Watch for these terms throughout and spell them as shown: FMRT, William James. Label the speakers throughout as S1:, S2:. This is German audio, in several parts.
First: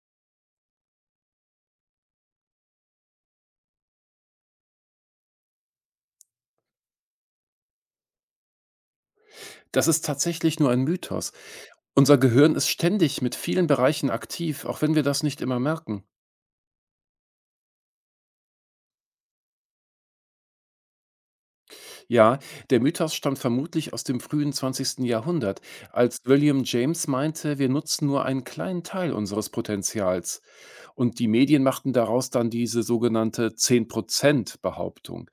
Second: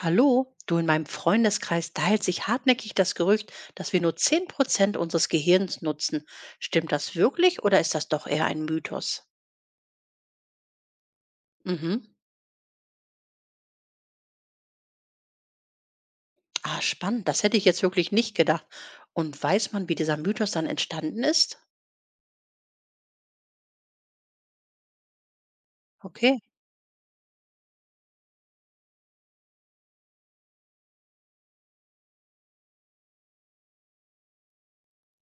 S1: Hallo, du, in meinem Freundeskreis teilt sich hartnäckig das Gerücht, dass wir nur 10% unseres Gehirns nutzen. Stimmt das wirklich oder ist das doch eher ein Mythos?
S2: Das ist tatsächlich nur ein Mythos.
S1: Mhm.
S2: Unser Gehirn ist ständig mit vielen Bereichen aktiv, auch wenn wir das nicht immer merken.
S1: Ah, spannend. Das hätte ich jetzt wirklich nicht gedacht. Und weiß man, wie dieser Mythos dann entstanden ist?
S2: Ja, der Mythos stammt vermutlich aus dem frühen zwanzigsten Jahrhundert, als
S1: Okay.
S2: William James meinte, wir nutzen nur einen kleinen Teil unseres Potenzials. Und die Medien machten daraus dann diese sogenannte 10% Behauptung.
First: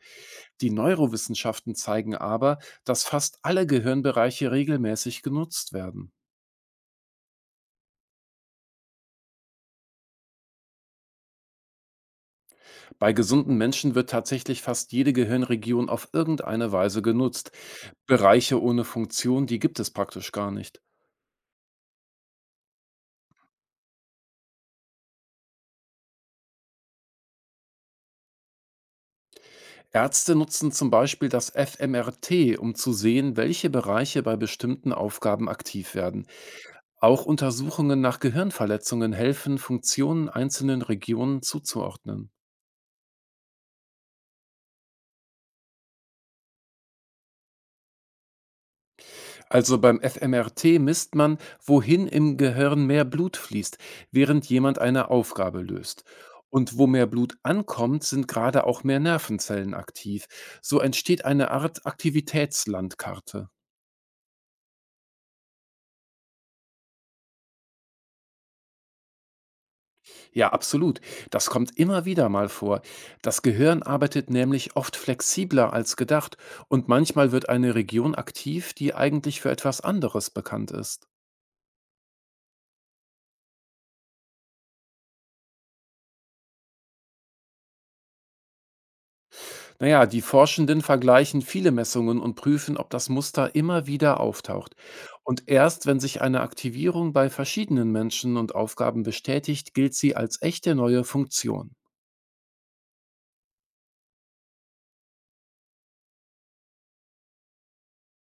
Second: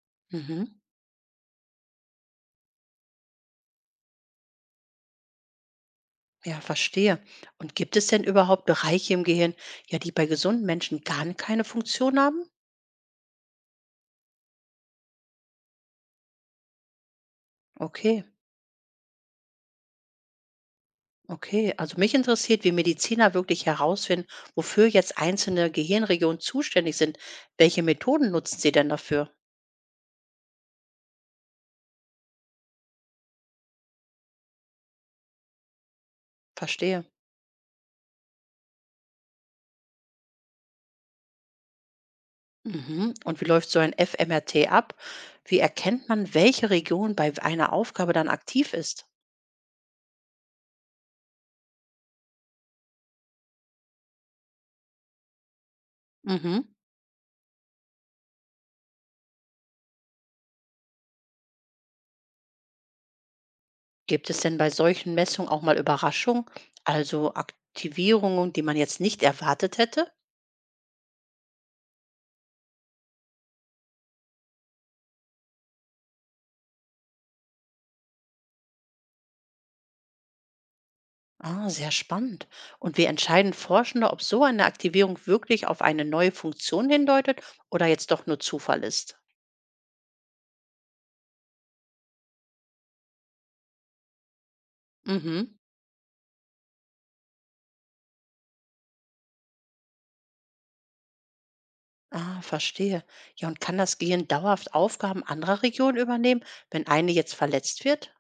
S2: Die
S1: Mhm.
S2: Neurowissenschaften zeigen aber, dass fast alle Gehirnbereiche regelmäßig genutzt werden.
S1: Ja, verstehe. Und gibt es denn überhaupt Bereiche im Gehirn, ja, die bei gesunden Menschen gar keine Funktion haben?
S2: Bei gesunden Menschen wird tatsächlich fast jede Gehirnregion auf irgendeine Weise genutzt.
S1: Okay.
S2: Bereiche ohne Funktion, die gibt es praktisch gar nicht.
S1: Okay, also mich interessiert, wie Mediziner wirklich herausfinden, wofür jetzt einzelne Gehirnregionen zuständig sind. Welche Methoden nutzen sie denn dafür?
S2: Ärzte nutzen zum Beispiel das FMRT, um zu sehen, welche Bereiche bei bestimmten Aufgaben aktiv werden.
S1: Verstehe.
S2: Auch Untersuchungen nach Gehirnverletzungen helfen, Funktionen einzelnen Regionen zuzuordnen.
S1: Mhm. Und wie läuft so ein fMRT ab? Wie erkennt man, welche Region bei einer Aufgabe dann aktiv ist?
S2: Also beim FMRT misst man, wohin im Gehirn mehr Blut fließt, während jemand eine Aufgabe löst.
S1: Mhm.
S2: Und wo mehr Blut ankommt, sind gerade auch mehr Nervenzellen aktiv. So entsteht eine Art Aktivitätslandkarte.
S1: Gibt es denn bei solchen Messungen auch mal Überraschungen, also Aktivierungen, die man jetzt nicht erwartet hätte?
S2: Ja, absolut. Das kommt immer wieder mal vor. Das Gehirn arbeitet nämlich oft flexibler als gedacht und manchmal wird eine Region aktiv, die eigentlich für etwas anderes bekannt ist.
S1: Ah, sehr spannend. Und wie entscheiden Forschende, ob so eine Aktivierung wirklich auf eine neue Funktion hindeutet oder jetzt doch nur Zufall ist?
S2: Naja, die Forschenden vergleichen viele Messungen und prüfen, ob das Muster immer wieder auftaucht. Und
S1: Mhm.
S2: erst wenn sich eine Aktivierung bei verschiedenen Menschen und Aufgaben bestätigt, gilt sie als echte neue Funktion.
S1: Ah, verstehe. Ja, und kann das Gehirn dauerhaft Aufgaben anderer Regionen übernehmen, wenn eine jetzt verletzt wird?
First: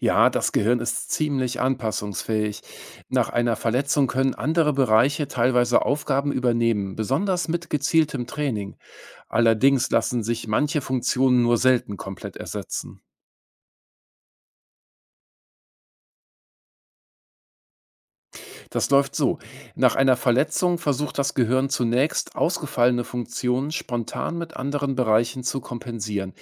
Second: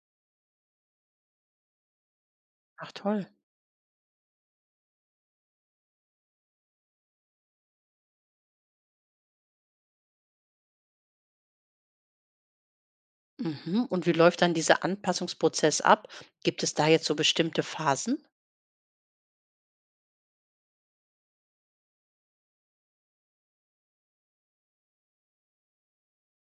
S2: Ja, das Gehirn ist ziemlich anpassungsfähig.
S1: Ach toll.
S2: Nach einer Verletzung können andere Bereiche teilweise Aufgaben übernehmen, besonders mit gezieltem Training. Allerdings lassen sich manche Funktionen nur selten komplett ersetzen.
S1: Mhm. Und wie läuft dann dieser Anpassungsprozess ab? Gibt es da jetzt so bestimmte Phasen?
S2: Das läuft so. Nach einer Verletzung versucht das Gehirn zunächst, ausgefallene Funktionen spontan mit anderen Bereichen zu kompensieren.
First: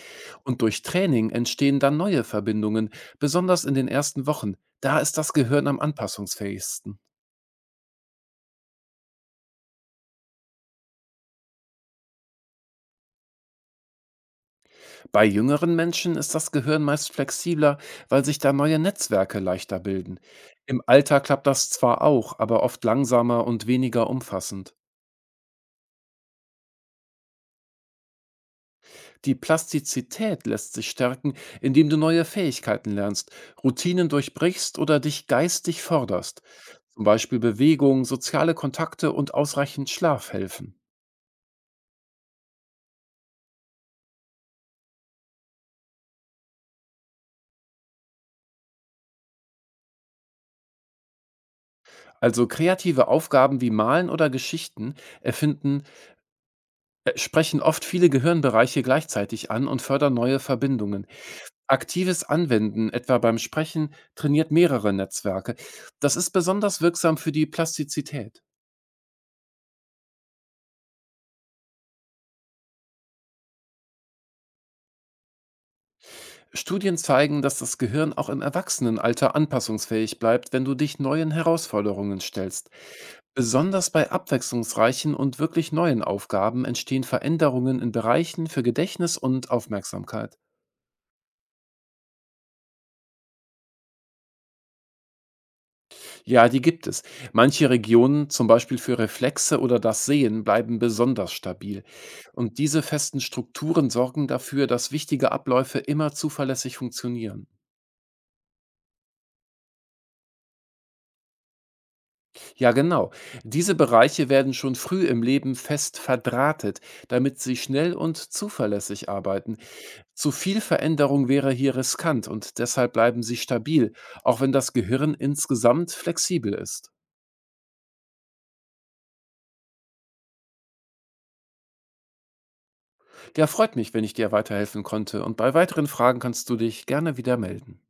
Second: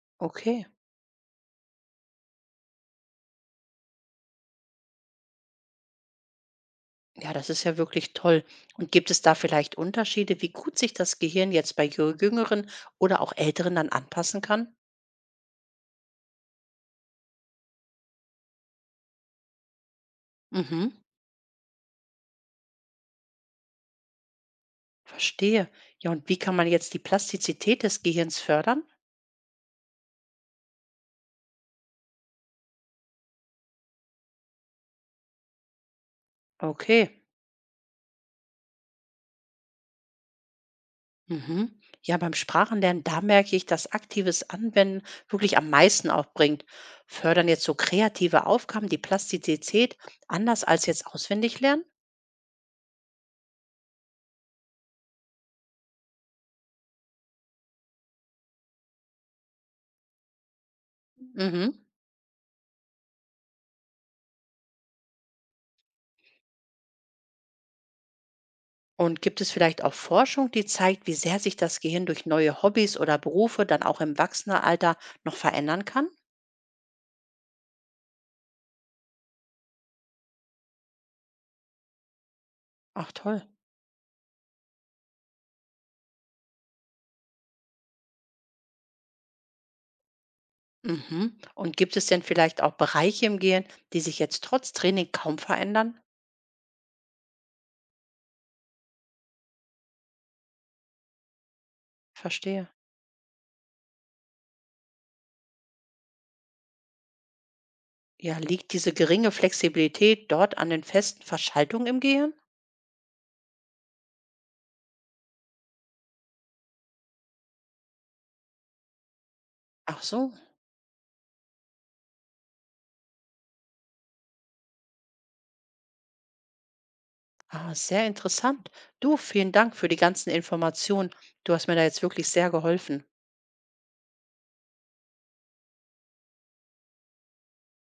S2: Und
S1: Okay.
S2: durch Training entstehen dann neue Verbindungen, besonders in den ersten Wochen. Da ist das Gehirn am anpassungsfähigsten.
S1: Ja, das ist ja wirklich toll. Und gibt es da vielleicht Unterschiede, wie gut sich das Gehirn jetzt bei jüngeren oder auch älteren dann anpassen kann?
S2: Bei jüngeren Menschen ist das Gehirn meist flexibler, weil sich da neue Netzwerke leichter bilden. Im
S1: Mhm.
S2: Alter klappt das zwar auch, aber oft langsamer und weniger umfassend.
S1: Verstehe. Ja, und wie kann man jetzt die Plastizität des Gehirns fördern?
S2: Die Plastizität lässt sich stärken, indem du neue Fähigkeiten lernst, Routinen durchbrichst oder dich geistig förderst. Zum
S1: Okay.
S2: Beispiel Bewegung, soziale Kontakte und ausreichend Schlaf helfen.
S1: Mhm. Ja, beim Sprachenlernen, da merke ich, dass aktives Anwenden wirklich am meisten auch bringt. Fördern jetzt so kreative Aufgaben die Plastizität anders als jetzt auswendig lernen?
S2: Also kreative Aufgaben wie Malen oder Geschichten erfinden, sprechen oft viele Gehirnbereiche gleichzeitig an und fördern neue Verbindungen.
S1: Mhm.
S2: Aktives Anwenden, etwa beim Sprechen, trainiert mehrere Netzwerke. Das ist besonders wirksam für die Plastizität.
S1: Und gibt es vielleicht auch Forschung, die zeigt, wie sehr sich das Gehirn durch neue Hobbys oder Berufe dann auch im Erwachsenenalter noch verändern kann?
S2: Studien zeigen, dass das Gehirn auch im Erwachsenenalter anpassungsfähig bleibt, wenn du dich neuen Herausforderungen stellst.
S1: Ach toll.
S2: Besonders bei abwechslungsreichen und wirklich neuen Aufgaben entstehen Veränderungen in Bereichen für Gedächtnis und Aufmerksamkeit.
S1: Mhm. Und gibt es denn vielleicht auch Bereiche im Gehirn, die sich jetzt trotz Training kaum verändern?
S2: Ja, die gibt es. Manche Regionen, zum Beispiel für Reflexe oder das Sehen, bleiben besonders stabil. Und
S1: Verstehe.
S2: diese festen Strukturen sorgen dafür, dass wichtige Abläufe immer zuverlässig funktionieren.
S1: Ja, liegt diese geringe Flexibilität dort an den festen Verschaltungen im Gehirn?
S2: Ja, genau. Diese Bereiche werden schon früh im Leben fest verdrahtet, damit sie schnell und zuverlässig arbeiten.
S1: Ach
S2: Zu
S1: so.
S2: viel Veränderung wäre hier riskant und deshalb bleiben sie stabil, auch wenn das Gehirn insgesamt flexibel ist.
S1: Ah, sehr interessant. Du, vielen Dank für die ganzen Informationen. Du hast mir da jetzt wirklich sehr geholfen.
S2: Ja, freut mich, wenn ich dir weiterhelfen konnte und bei weiteren Fragen kannst du dich gerne wieder melden.